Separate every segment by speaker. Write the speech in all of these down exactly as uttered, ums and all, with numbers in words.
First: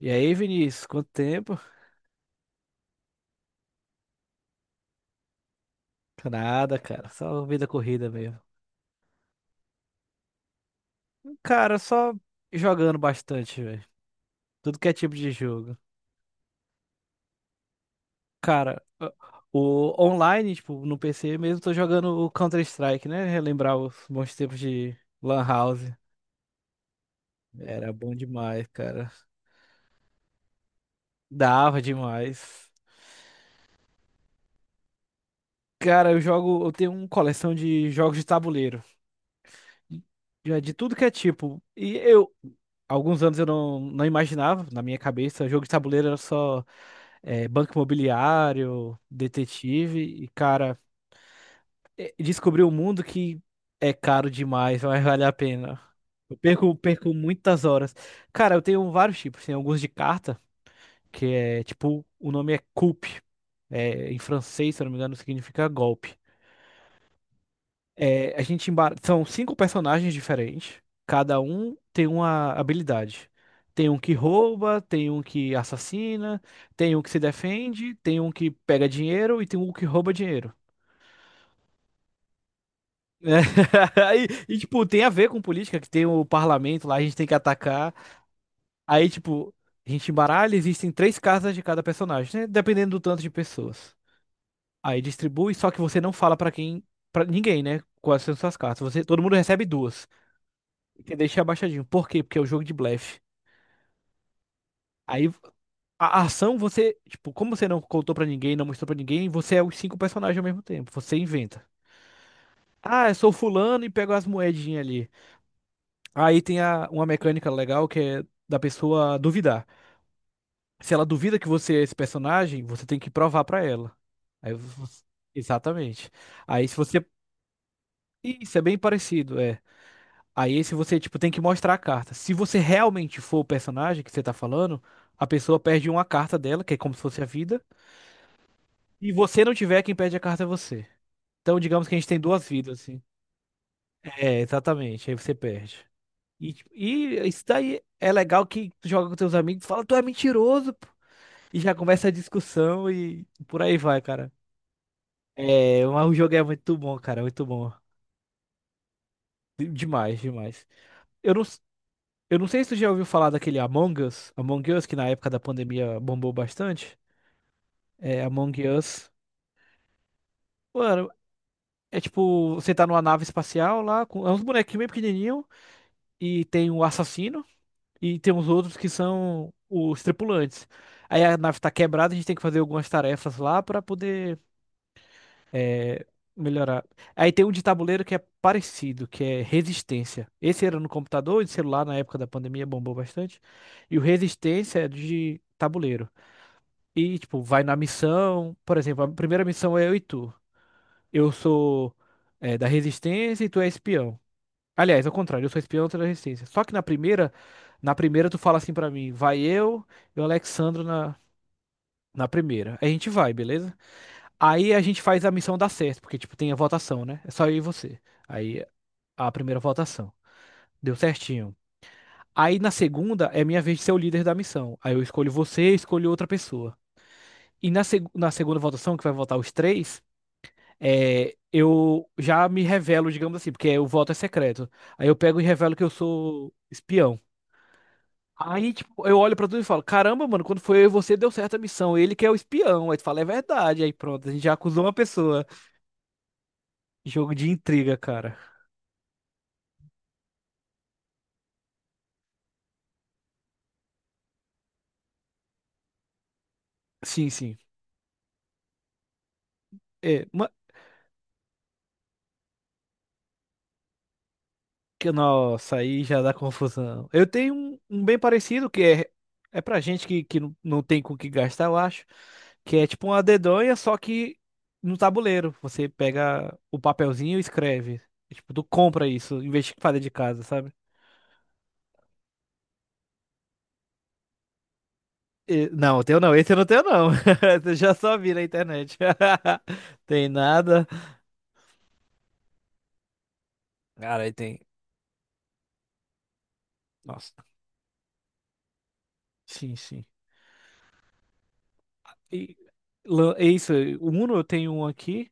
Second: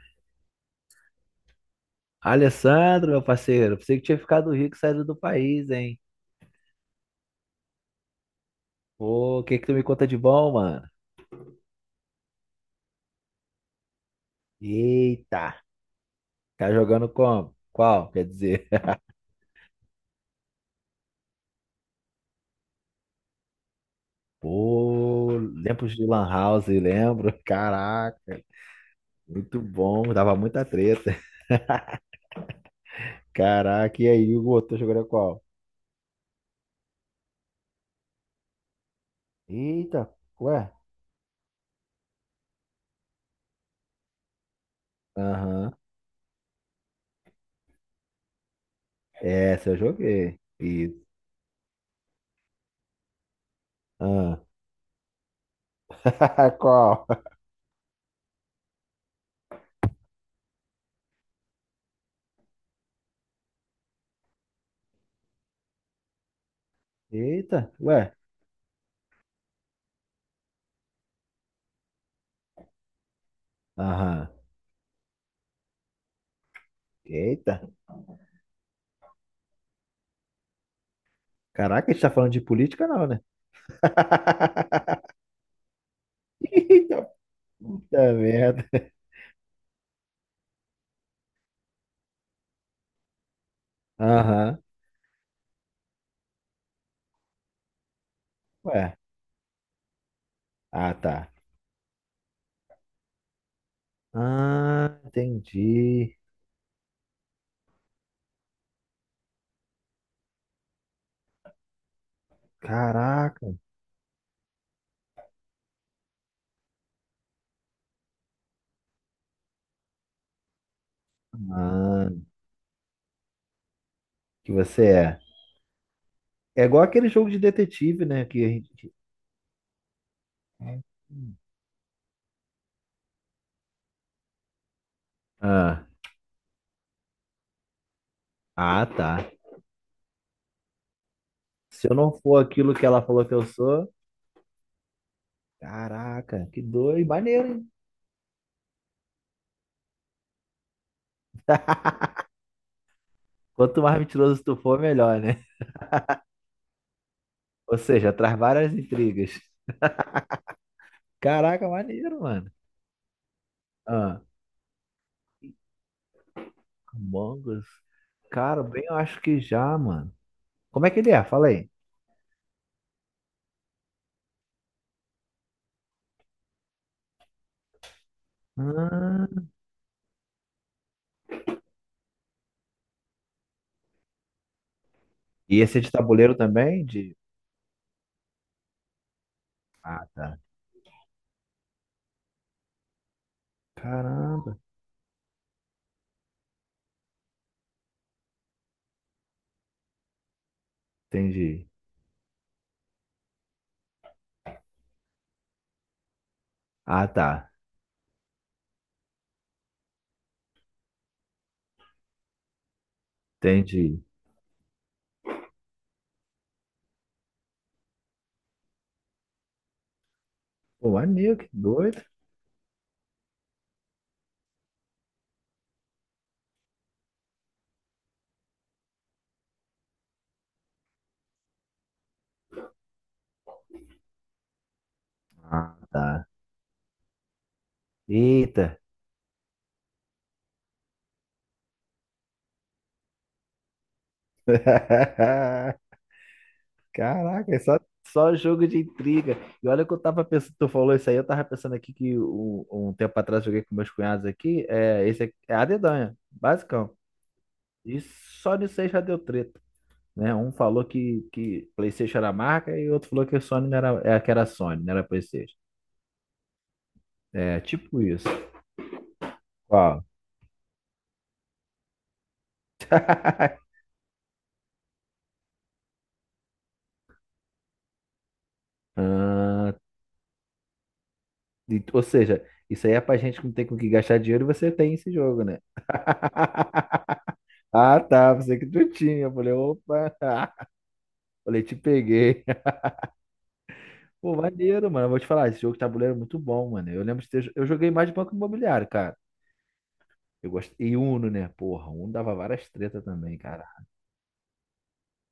Speaker 1: E aí, Vinícius, quanto tempo?
Speaker 2: Alessandro, meu parceiro, pensei que tinha ficado rico e saído do país, hein?
Speaker 1: Nada, cara, só vida corrida mesmo.
Speaker 2: Pô, o que que tu me conta de bom, mano?
Speaker 1: Cara, só jogando bastante, velho. Tudo que é tipo de
Speaker 2: Eita,
Speaker 1: jogo.
Speaker 2: tá jogando como? Qual? Quer dizer,
Speaker 1: Cara, o o online, tipo, no P C mesmo, tô jogando o Counter-Strike, né? Relembrar os bons tempos de
Speaker 2: pô,
Speaker 1: Lan House.
Speaker 2: lembro de Lan House, lembro?
Speaker 1: Era bom
Speaker 2: Caraca,
Speaker 1: demais, cara.
Speaker 2: muito bom, dava muita treta.
Speaker 1: Dava demais.
Speaker 2: Caraca, e aí, Hugo, tu jogando qual?
Speaker 1: Cara, eu jogo, eu tenho uma coleção de jogos de tabuleiro.
Speaker 2: Eita, ué?
Speaker 1: Já de tudo que é tipo. E eu, alguns anos eu não, não imaginava, na minha cabeça, jogo de
Speaker 2: Aham,
Speaker 1: tabuleiro era só é, banco imobiliário,
Speaker 2: Essa eu
Speaker 1: detetive. E,
Speaker 2: joguei.
Speaker 1: cara,
Speaker 2: Isso.
Speaker 1: é, descobri um mundo que é caro
Speaker 2: Ah.
Speaker 1: demais, mas vale a pena. Eu perco,
Speaker 2: Qual?
Speaker 1: perco muitas horas. Cara, eu tenho vários tipos, tem alguns de carta, que é tipo, o nome é coup. É, em francês, se eu não me engano, significa golpe.
Speaker 2: Eita, ué?
Speaker 1: É, a gente embar... são cinco personagens diferentes. Cada um tem uma habilidade. Tem um que
Speaker 2: Aham,
Speaker 1: rouba, tem um que assassina, tem um que se
Speaker 2: Eita,
Speaker 1: defende, tem um que pega dinheiro e tem um que rouba dinheiro.
Speaker 2: caraca, a gente tá falando de política, não, né?
Speaker 1: Né? E, e, tipo, tem a ver com política, que tem o parlamento lá, a
Speaker 2: Eita
Speaker 1: gente tem que atacar.
Speaker 2: puta merda.
Speaker 1: Aí, tipo, a gente embaralha, existem três casas de cada personagem, né? Dependendo do tanto de pessoas.
Speaker 2: Aham.
Speaker 1: Aí distribui, só que você não fala pra quem, para ninguém, né? Quais são suas cartas.
Speaker 2: Ué.
Speaker 1: Você, todo mundo recebe duas.
Speaker 2: Ah,
Speaker 1: Tem que
Speaker 2: tá.
Speaker 1: deixar abaixadinho. Por quê? Porque é o jogo de blefe.
Speaker 2: Ah,
Speaker 1: Aí
Speaker 2: entendi.
Speaker 1: a ação você, tipo, como você não contou pra ninguém, não mostrou pra ninguém, você é os cinco personagens ao mesmo tempo. Você inventa. Ah, eu sou
Speaker 2: Caraca,
Speaker 1: fulano e pego as moedinhas ali. Aí tem a, uma mecânica legal que é da pessoa duvidar. Se ela duvida que você é esse
Speaker 2: mano.
Speaker 1: personagem, você tem que provar pra ela.
Speaker 2: Que
Speaker 1: Aí
Speaker 2: você
Speaker 1: você-
Speaker 2: é.
Speaker 1: Exatamente.
Speaker 2: É
Speaker 1: Aí se
Speaker 2: igual
Speaker 1: você.
Speaker 2: aquele jogo de detetive, né? Que a
Speaker 1: Isso é bem
Speaker 2: gente.
Speaker 1: parecido. É. Aí se você, tipo, tem que mostrar a carta. Se você realmente for o personagem que você tá falando, a pessoa
Speaker 2: Ah,
Speaker 1: perde uma carta dela, que é como se fosse a vida.
Speaker 2: ah,
Speaker 1: E
Speaker 2: tá.
Speaker 1: você não tiver, quem perde a carta é você. Então, digamos
Speaker 2: Se
Speaker 1: que
Speaker 2: eu
Speaker 1: a gente
Speaker 2: não
Speaker 1: tem
Speaker 2: for
Speaker 1: duas
Speaker 2: aquilo
Speaker 1: vidas,
Speaker 2: que ela
Speaker 1: assim.
Speaker 2: falou que eu sou,
Speaker 1: É, exatamente. Aí você perde.
Speaker 2: caraca,
Speaker 1: E,
Speaker 2: que
Speaker 1: tipo,
Speaker 2: doido,
Speaker 1: e isso
Speaker 2: maneiro, hein?
Speaker 1: daí é legal que tu joga com teus amigos, fala, tu é mentiroso, pô. E já começa a discussão e por aí
Speaker 2: Quanto mais
Speaker 1: vai, cara.
Speaker 2: mentiroso tu for, melhor, né?
Speaker 1: É, mas o jogo é muito bom, cara, muito bom.
Speaker 2: Ou seja, traz várias intrigas.
Speaker 1: De- Demais, demais. Eu não,
Speaker 2: Caraca, maneiro,
Speaker 1: Eu não
Speaker 2: mano.
Speaker 1: sei se tu já ouviu falar daquele Among
Speaker 2: Ah,
Speaker 1: Us, Among Us, que na época da pandemia bombou bastante.
Speaker 2: Among Us.
Speaker 1: É, Among
Speaker 2: Cara, bem, eu
Speaker 1: Us.
Speaker 2: acho que já, mano. Como é que
Speaker 1: Mano,
Speaker 2: ele é? Fala aí.
Speaker 1: é tipo, você tá numa nave espacial lá, com é uns bonequinhos bem pequenininhos, e tem um assassino, e tem uns outros que
Speaker 2: Ah,
Speaker 1: são os tripulantes. Aí a nave tá quebrada, a gente tem que fazer algumas tarefas lá pra poder
Speaker 2: e esse é de
Speaker 1: é,
Speaker 2: tabuleiro também?
Speaker 1: melhorar.
Speaker 2: De...
Speaker 1: Aí tem um de tabuleiro que é parecido, que é
Speaker 2: Ah,
Speaker 1: Resistência.
Speaker 2: tá.
Speaker 1: Esse era no computador e de celular na época da pandemia bombou bastante. E o
Speaker 2: Caramba.
Speaker 1: Resistência é de tabuleiro. E, tipo, vai na missão. Por exemplo, a primeira missão é eu e tu. Eu
Speaker 2: Entendi.
Speaker 1: sou é, da Resistência e tu é espião. Aliás, ao contrário, eu sou espião, tu é da Resistência. Só que na
Speaker 2: Ah, tá.
Speaker 1: primeira, na primeira tu fala assim pra mim, vai eu e o Alexandro na, na primeira. Aí a gente vai, beleza?
Speaker 2: Entendi.
Speaker 1: Aí a gente faz a missão dar certo, porque, tipo, tem a votação, né? É só eu e você. Aí a primeira votação.
Speaker 2: Pô,
Speaker 1: Deu
Speaker 2: maneiro, que
Speaker 1: certinho.
Speaker 2: doido.
Speaker 1: Aí na segunda é minha vez de ser o líder da missão. Aí eu escolho você, escolho outra pessoa. E na, seg na segunda votação, que vai votar os três. É, eu já me revelo, digamos assim, porque o voto é secreto. Aí eu pego e
Speaker 2: Ah,
Speaker 1: revelo que eu
Speaker 2: tá.
Speaker 1: sou espião. Aí,
Speaker 2: Eita.
Speaker 1: tipo, eu olho pra tudo e falo, caramba, mano, quando foi eu e você, deu certo a missão. Ele que é o espião. Aí tu fala, é verdade. Aí pronto, a gente já acusou uma pessoa. Jogo de
Speaker 2: Caraca, é só,
Speaker 1: intriga,
Speaker 2: só
Speaker 1: cara.
Speaker 2: jogo de intriga. E olha que eu tava pensando, tu falou isso aí, eu tava pensando aqui que um, um tempo atrás eu joguei com meus cunhados aqui, é, esse aqui é a dedanha, basicão.
Speaker 1: Sim, sim.
Speaker 2: E só nisso aí já deu treta.
Speaker 1: É,
Speaker 2: Né?
Speaker 1: ma-
Speaker 2: Um falou que, que PlayStation era marca e outro falou que a Sony não era, é, que era Sony, não era
Speaker 1: Que,
Speaker 2: PlayStation.
Speaker 1: nossa, aí já dá confusão. Eu tenho
Speaker 2: É,
Speaker 1: um,
Speaker 2: tipo
Speaker 1: um bem
Speaker 2: isso.
Speaker 1: parecido que é, é pra
Speaker 2: Qual?
Speaker 1: gente que, que não não tem com o que gastar, eu acho. Que é tipo uma dedonha, só que no tabuleiro. Você pega o papelzinho e escreve. É, tipo, tu compra isso, em vez
Speaker 2: Ah,
Speaker 1: de fazer de casa, sabe?
Speaker 2: e- ou seja, isso aí é pra gente que não tem com o que gastar dinheiro e você tem esse jogo, né?
Speaker 1: E- não, o teu não, esse eu não tenho não. Eu já
Speaker 2: Ah,
Speaker 1: só vi
Speaker 2: tá,
Speaker 1: na
Speaker 2: pensei que tu
Speaker 1: internet.
Speaker 2: tinha. Eu falei, opa,
Speaker 1: Tem nada.
Speaker 2: falei, te peguei.
Speaker 1: Cara, aí
Speaker 2: Pô,
Speaker 1: tem.
Speaker 2: maneiro, mano. Eu vou te falar, esse jogo de tabuleiro é muito bom, mano. Eu lembro de
Speaker 1: Nossa.
Speaker 2: ter, eu joguei mais de Banco Imobiliário, cara.
Speaker 1: Sim, sim.
Speaker 2: Eu gosto E Uno, né? Porra, Uno dava
Speaker 1: E,
Speaker 2: várias tretas
Speaker 1: lan-
Speaker 2: também,
Speaker 1: é
Speaker 2: cara.
Speaker 1: isso, o Uno eu tenho um aqui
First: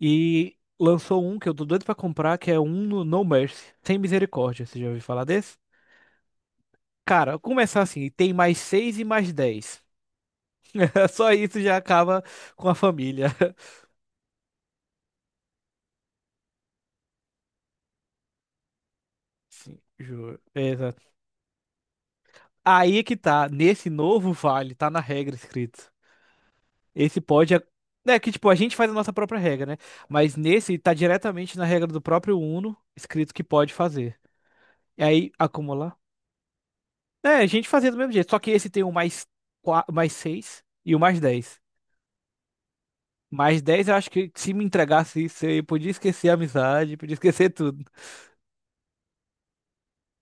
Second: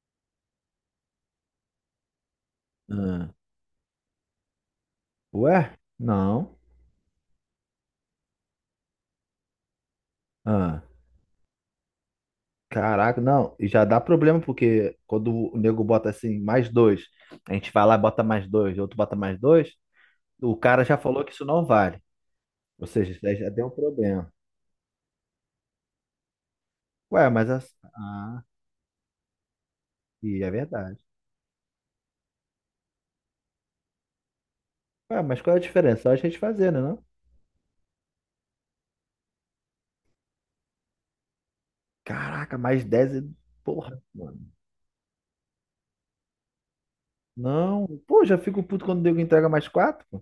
Speaker 1: e lançou um que eu tô doido pra comprar, que é um no No
Speaker 2: Ah,
Speaker 1: Mercy, sem misericórdia. Você já ouviu falar desse?
Speaker 2: Ué? Não.
Speaker 1: Cara, começar assim, tem mais seis e mais dez.
Speaker 2: Ah.
Speaker 1: Só isso já acaba com a
Speaker 2: Caraca,
Speaker 1: família.
Speaker 2: não, e já dá problema, porque quando o nego bota assim, mais dois, a gente vai lá e bota mais dois, outro bota mais dois,
Speaker 1: Sim, juro.
Speaker 2: o
Speaker 1: É,
Speaker 2: cara já
Speaker 1: exato.
Speaker 2: falou que isso não vale. Ou
Speaker 1: Aí é
Speaker 2: seja,
Speaker 1: que
Speaker 2: isso daí
Speaker 1: tá,
Speaker 2: já deu um
Speaker 1: nesse
Speaker 2: problema.
Speaker 1: novo vale, tá na regra escrito. Esse
Speaker 2: Ué, mas
Speaker 1: pode. É,
Speaker 2: as...
Speaker 1: né, que
Speaker 2: Ah,
Speaker 1: tipo, a gente faz a nossa própria regra, né? Mas
Speaker 2: e é
Speaker 1: nesse tá
Speaker 2: verdade.
Speaker 1: diretamente na regra do próprio Uno, escrito que pode fazer. E
Speaker 2: Ué,
Speaker 1: aí,
Speaker 2: mas qual é a
Speaker 1: acumular.
Speaker 2: diferença? Só a gente fazer, né, não?
Speaker 1: É, a gente fazia do mesmo jeito, só que esse tem o mais, qua- mais seis e o mais dez.
Speaker 2: Caraca, mais dez e...
Speaker 1: Mais dez, eu
Speaker 2: Porra,
Speaker 1: acho que
Speaker 2: mano.
Speaker 1: se me entregasse isso, eu podia esquecer a amizade, podia esquecer tudo.
Speaker 2: Não, pô, já fico puto quando o nego entrega mais quatro, pô.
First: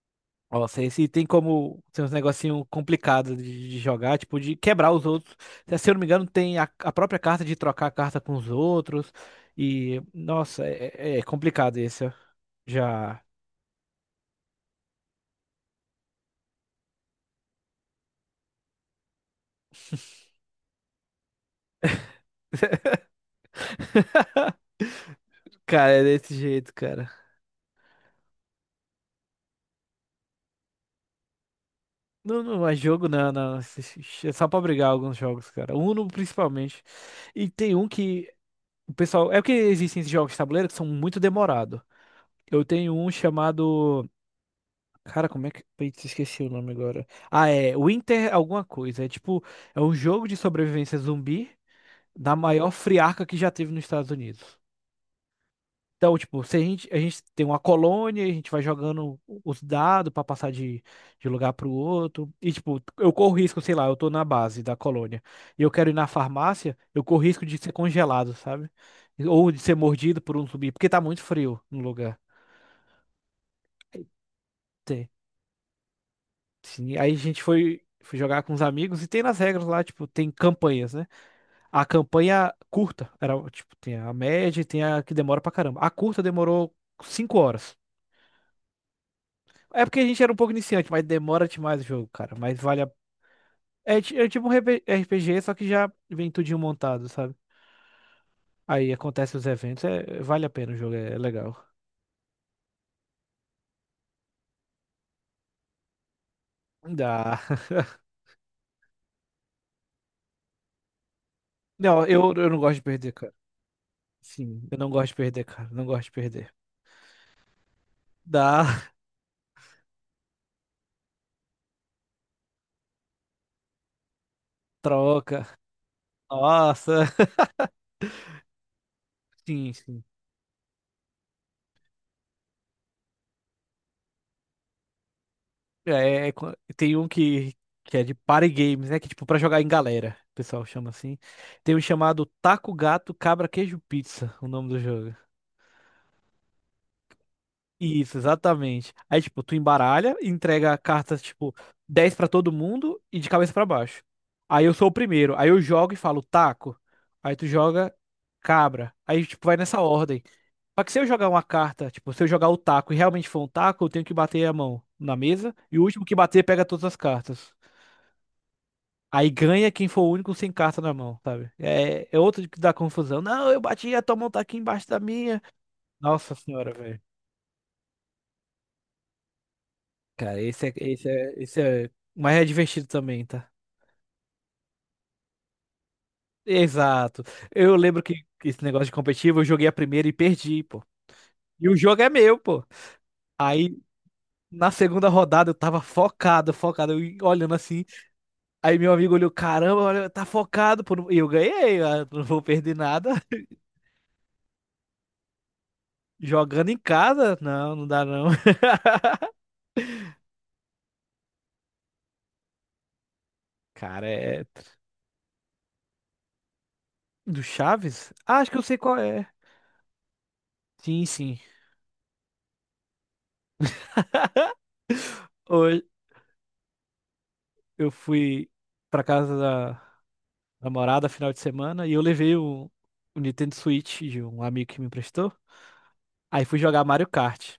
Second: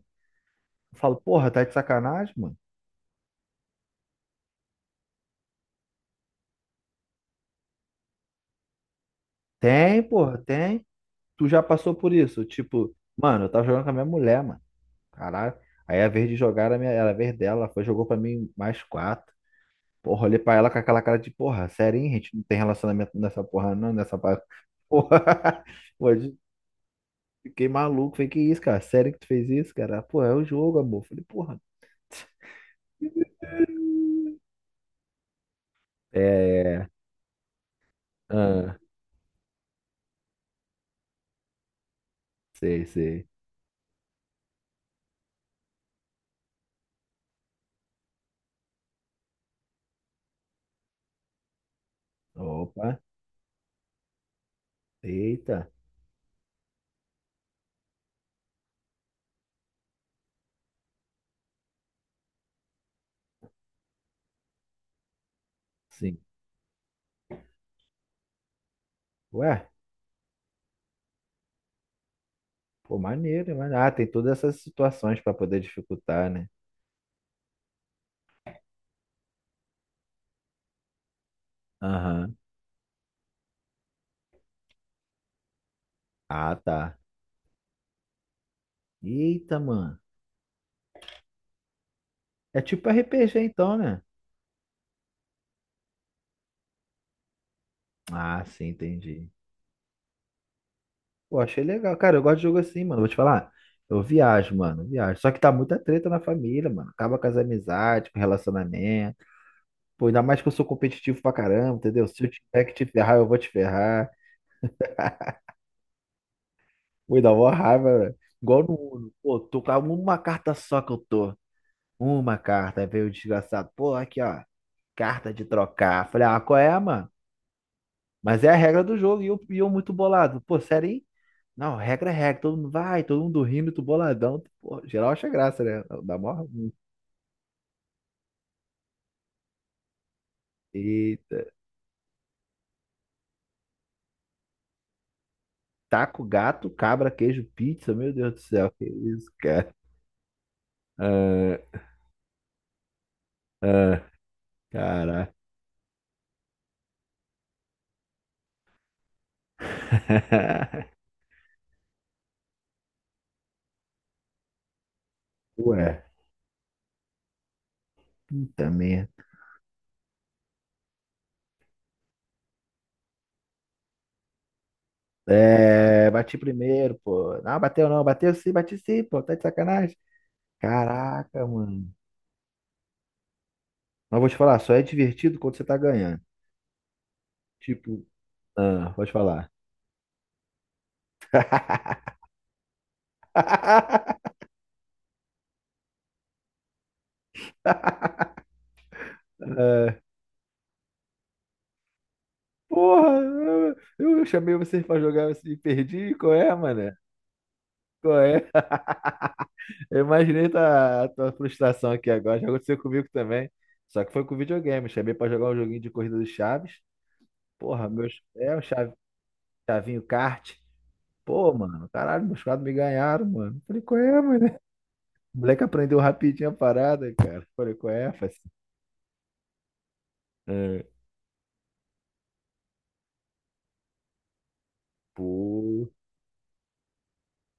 Speaker 1: Nossa,
Speaker 2: Eu
Speaker 1: esse
Speaker 2: falo,
Speaker 1: tem
Speaker 2: porra, tá de
Speaker 1: como tem uns
Speaker 2: sacanagem, mano.
Speaker 1: negocinho complicado de, de jogar, tipo, de quebrar os outros. Se se eu não me engano, tem a, a própria carta de trocar a carta com os outros. E,
Speaker 2: Tem, porra,
Speaker 1: nossa,
Speaker 2: tem.
Speaker 1: é, é- é
Speaker 2: Tu já
Speaker 1: complicado
Speaker 2: passou
Speaker 1: esse, ó.
Speaker 2: por isso. Tipo,
Speaker 1: Já.
Speaker 2: mano, eu tava jogando com a minha mulher, mano. Caralho. Aí a vez de jogar era, a minha, era a vez dela. Ela foi, jogou pra mim mais quatro. Porra, olhei pra ela com aquela cara de porra, sério, hein? A gente não tem relacionamento nessa porra, não, nessa pa- porra.
Speaker 1: Cara, é
Speaker 2: Pô,
Speaker 1: desse
Speaker 2: eu
Speaker 1: jeito, cara.
Speaker 2: fiquei maluco. Falei, que isso, cara? Sério que tu fez isso, cara? Pô, é o jogo, amor. Falei, porra.
Speaker 1: Não, não é jogo, não, não. Esse- esse- É só pra brigar alguns jogos, cara. Uno, principalmente.
Speaker 2: É.
Speaker 1: E tem um que
Speaker 2: Ah,
Speaker 1: O pessoal, é porque existem esses jogos de tabuleiro que são muito demorados. Eu
Speaker 2: sei,
Speaker 1: tenho um
Speaker 2: sei.
Speaker 1: chamado. Cara, como é que. Putz, esqueci o nome agora. Ah, é. Winter alguma coisa. É tipo. É um jogo de sobrevivência zumbi da maior
Speaker 2: Opa,
Speaker 1: friarca que já teve nos Estados Unidos.
Speaker 2: eita,
Speaker 1: Então, tipo, se a gente, a gente tem uma colônia, a gente vai jogando os dados pra passar de, de lugar pro outro. E, tipo, eu corro risco, sei lá, eu tô na base da colônia e eu quero ir na
Speaker 2: sim.
Speaker 1: farmácia, eu corro risco de ser congelado, sabe? Ou
Speaker 2: Ué,
Speaker 1: de ser mordido por um zumbi, porque tá muito frio no lugar.
Speaker 2: pô, maneiro, mas ah, tem todas essas
Speaker 1: Tem.
Speaker 2: situações pra poder dificultar, né?
Speaker 1: Sim, aí a gente foi, foi jogar com os amigos e tem nas regras lá, tipo, tem campanhas, né? A
Speaker 2: Aham.
Speaker 1: campanha curta, era, tipo, tem a média e tem a que demora pra caramba. A curta
Speaker 2: Ah,
Speaker 1: demorou
Speaker 2: tá.
Speaker 1: cinco horas.
Speaker 2: Eita,
Speaker 1: É
Speaker 2: mano.
Speaker 1: porque a gente era um pouco iniciante, mas demora demais o jogo, cara. Mas
Speaker 2: É
Speaker 1: vale
Speaker 2: tipo
Speaker 1: a...
Speaker 2: R P G então,
Speaker 1: É,
Speaker 2: né?
Speaker 1: ti- é tipo um RP R P G, só que já vem tudinho montado, sabe?
Speaker 2: Ah, sim,
Speaker 1: Aí
Speaker 2: entendi.
Speaker 1: acontece os eventos, é, vale a pena o jogo, é, é
Speaker 2: Pô,
Speaker 1: legal.
Speaker 2: achei legal. Cara, eu gosto de jogo assim, mano. Vou te falar. Eu viajo, mano, eu viajo. Só que tá muita treta na família, mano. Acaba com as
Speaker 1: Dá.
Speaker 2: amizades, com relacionamento. Pô, ainda mais que eu sou competitivo pra caramba,
Speaker 1: Não,
Speaker 2: entendeu? Se eu
Speaker 1: eu, eu não
Speaker 2: tiver que
Speaker 1: gosto de
Speaker 2: te
Speaker 1: perder,
Speaker 2: ferrar, eu
Speaker 1: cara.
Speaker 2: vou te ferrar.
Speaker 1: Sim, eu não gosto de perder, cara. Não gosto de perder.
Speaker 2: Pô, dá uma raiva, velho. Igual no
Speaker 1: Dá,
Speaker 2: Uno. Pô, tô com uma carta só que eu tô. Uma carta. Aí veio o desgraçado. Pô, aqui, ó. Carta
Speaker 1: troca.
Speaker 2: de trocar. Falei, ah, qual é,
Speaker 1: Nossa.
Speaker 2: mano? Mas é a regra do jogo. E eu, e eu
Speaker 1: Sim,
Speaker 2: muito
Speaker 1: sim.
Speaker 2: bolado. Pô, sério, hein? Não, regra é regra, todo mundo vai, todo mundo rindo, tu boladão. tu- Pô, geral acha graça, né? Dá
Speaker 1: É, é
Speaker 2: mó.
Speaker 1: co- tem um que, que é de party games, né? Que tipo, pra jogar em galera, o pessoal chama assim.
Speaker 2: Eita.
Speaker 1: Tem um chamado Taco Gato Cabra Queijo Pizza, o nome do jogo.
Speaker 2: Taco, gato, cabra, queijo, pizza, meu
Speaker 1: Isso,
Speaker 2: Deus do céu, que
Speaker 1: exatamente. Aí,
Speaker 2: isso,
Speaker 1: tipo, tu
Speaker 2: cara?
Speaker 1: embaralha, entrega cartas, tipo,
Speaker 2: Ah,
Speaker 1: dez pra todo mundo e de cabeça pra
Speaker 2: ah,
Speaker 1: baixo. Aí eu sou o
Speaker 2: cara.
Speaker 1: primeiro. Aí eu jogo e falo taco. Aí tu joga cabra. Aí, tipo, vai nessa ordem. Só que se eu jogar uma carta, tipo, se eu jogar o taco e realmente for um taco, eu tenho que bater a mão na mesa. E o
Speaker 2: Ué,
Speaker 1: último que bater pega todas as cartas.
Speaker 2: puta merda.
Speaker 1: Aí ganha quem for o único sem carta na mão, sabe? É, é outro que dá confusão. Não, eu bati, a tua mão tá aqui embaixo da minha.
Speaker 2: É,
Speaker 1: Nossa
Speaker 2: bati
Speaker 1: senhora,
Speaker 2: primeiro,
Speaker 1: velho.
Speaker 2: pô. Não, bateu não, bateu sim, bati sim, pô, tá de sacanagem.
Speaker 1: Cara, esse é, esse é,
Speaker 2: Caraca,
Speaker 1: esse é
Speaker 2: mano.
Speaker 1: mais divertido também, tá?
Speaker 2: Mas vou te falar, só é divertido quando você tá ganhando.
Speaker 1: Exato. Eu lembro
Speaker 2: Tipo,
Speaker 1: que que esse negócio de
Speaker 2: ah, vou te
Speaker 1: competitivo, eu
Speaker 2: falar.
Speaker 1: joguei a primeira e perdi, pô. E o jogo é meu, pô. Aí, na segunda rodada, eu tava focado, focado, eu olhando assim. Aí meu amigo olhou, caramba, olha, tá focado, pô. E eu ganhei, eu "Ah, não vou perder nada.
Speaker 2: Porra, eu, eu chamei vocês pra jogar e perdi. Qual é,
Speaker 1: Jogando em
Speaker 2: mané?
Speaker 1: casa, não, não dá
Speaker 2: Qual
Speaker 1: não.
Speaker 2: é? Eu imaginei tua, a tua frustração aqui agora. Já aconteceu comigo também. Só
Speaker 1: Cara,
Speaker 2: que foi com
Speaker 1: é...
Speaker 2: videogame. Chamei pra jogar um joguinho de corrida do Chaves.
Speaker 1: Do
Speaker 2: Porra,
Speaker 1: Chaves?
Speaker 2: meus.
Speaker 1: Ah, acho
Speaker 2: É,
Speaker 1: que
Speaker 2: o
Speaker 1: eu sei
Speaker 2: Chave-
Speaker 1: qual é.
Speaker 2: Chavinho Kart.
Speaker 1: Sim, sim.
Speaker 2: Pô, mano, caralho, meus quadros me ganharam, mano. Falei, qual é, mano. O moleque
Speaker 1: Hoje
Speaker 2: aprendeu rapidinho a parada, cara. Falei,
Speaker 1: eu
Speaker 2: qual é, Fassi?
Speaker 1: fui pra casa da
Speaker 2: É,
Speaker 1: namorada final de semana e eu levei o, o Nintendo Switch de um amigo que me emprestou.
Speaker 2: Pô.
Speaker 1: Aí fui jogar Mario Kart.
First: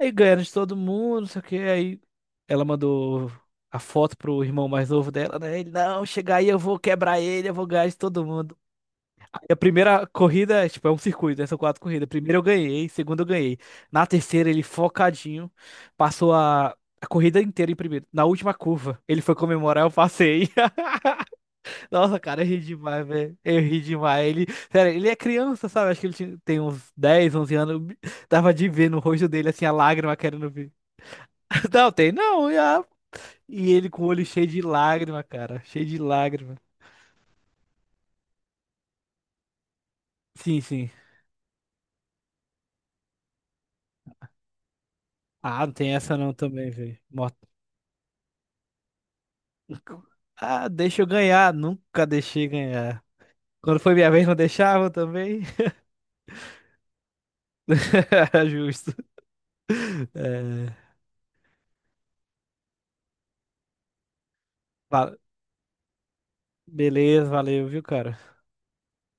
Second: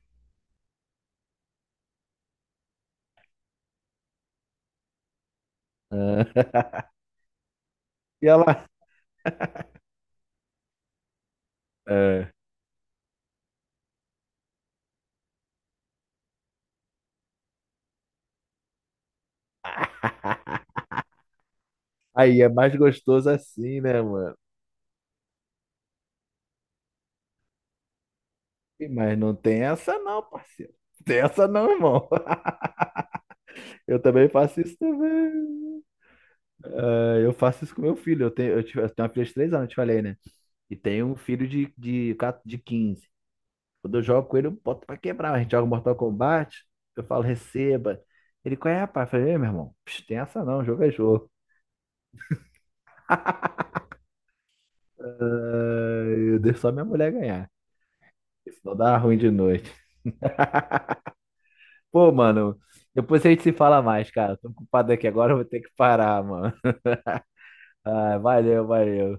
Speaker 1: Aí ganhando de todo mundo, não sei o que. Aí ela mandou a foto pro irmão mais novo dela, né? Ele, não, chega aí, eu vou quebrar ele, eu vou ganhar de todo
Speaker 2: E
Speaker 1: mundo.
Speaker 2: ela.
Speaker 1: Aí a primeira corrida, é, tipo, é um circuito, né? São quatro corridas.
Speaker 2: É.
Speaker 1: Primeiro eu ganhei, segunda eu ganhei. Na terceira, ele focadinho, passou a. A corrida inteira em primeiro. Na última curva, ele foi comemorar, eu passei. Nossa,
Speaker 2: Aí
Speaker 1: cara, eu
Speaker 2: é
Speaker 1: ri
Speaker 2: mais
Speaker 1: demais,
Speaker 2: gostoso
Speaker 1: velho. Eu ri
Speaker 2: assim, né,
Speaker 1: demais.
Speaker 2: mano?
Speaker 1: Ele, sério, ele é criança, sabe? Acho que ele tinha- tem uns dez, onze anos. Dava de ver no
Speaker 2: Mas
Speaker 1: rosto
Speaker 2: não
Speaker 1: dele,
Speaker 2: tem
Speaker 1: assim, a
Speaker 2: essa
Speaker 1: lágrima
Speaker 2: não,
Speaker 1: querendo vir.
Speaker 2: parceiro. Tem essa não,
Speaker 1: Não,
Speaker 2: irmão.
Speaker 1: tem não. E, a- e ele
Speaker 2: Eu
Speaker 1: com o olho
Speaker 2: também
Speaker 1: cheio de
Speaker 2: faço isso
Speaker 1: lágrima, cara.
Speaker 2: também.
Speaker 1: Cheio de lágrima.
Speaker 2: É, eu faço isso com meu filho. Eu tenho, eu tive- eu tenho uma filha de três anos, eu te falei, né?
Speaker 1: Sim,
Speaker 2: E
Speaker 1: sim.
Speaker 2: tenho um filho de, de, quatro de quinze. Quando eu jogo com ele, eu boto pra quebrar. A gente
Speaker 1: Ah,
Speaker 2: joga
Speaker 1: não tem
Speaker 2: Mortal
Speaker 1: essa não
Speaker 2: Kombat,
Speaker 1: também, velho.
Speaker 2: eu falo,
Speaker 1: Mó-
Speaker 2: receba. Ele, qual é, rapaz? Eu falei, "Ei, meu irmão, psh, tem essa não,
Speaker 1: Ah,
Speaker 2: jogo é
Speaker 1: deixa eu
Speaker 2: jogo."
Speaker 1: ganhar. Nunca deixei ganhar. Quando foi minha vez, não deixavam também.
Speaker 2: É, eu deixo só minha mulher ganhar. Senão
Speaker 1: Justo.
Speaker 2: dá ruim de noite.
Speaker 1: É,
Speaker 2: Pô, mano, depois a gente se fala mais, cara. Tô ocupado aqui
Speaker 1: va-
Speaker 2: agora, eu vou ter que parar, mano.
Speaker 1: Beleza, valeu, viu, cara?
Speaker 2: Ah, valeu, valeu.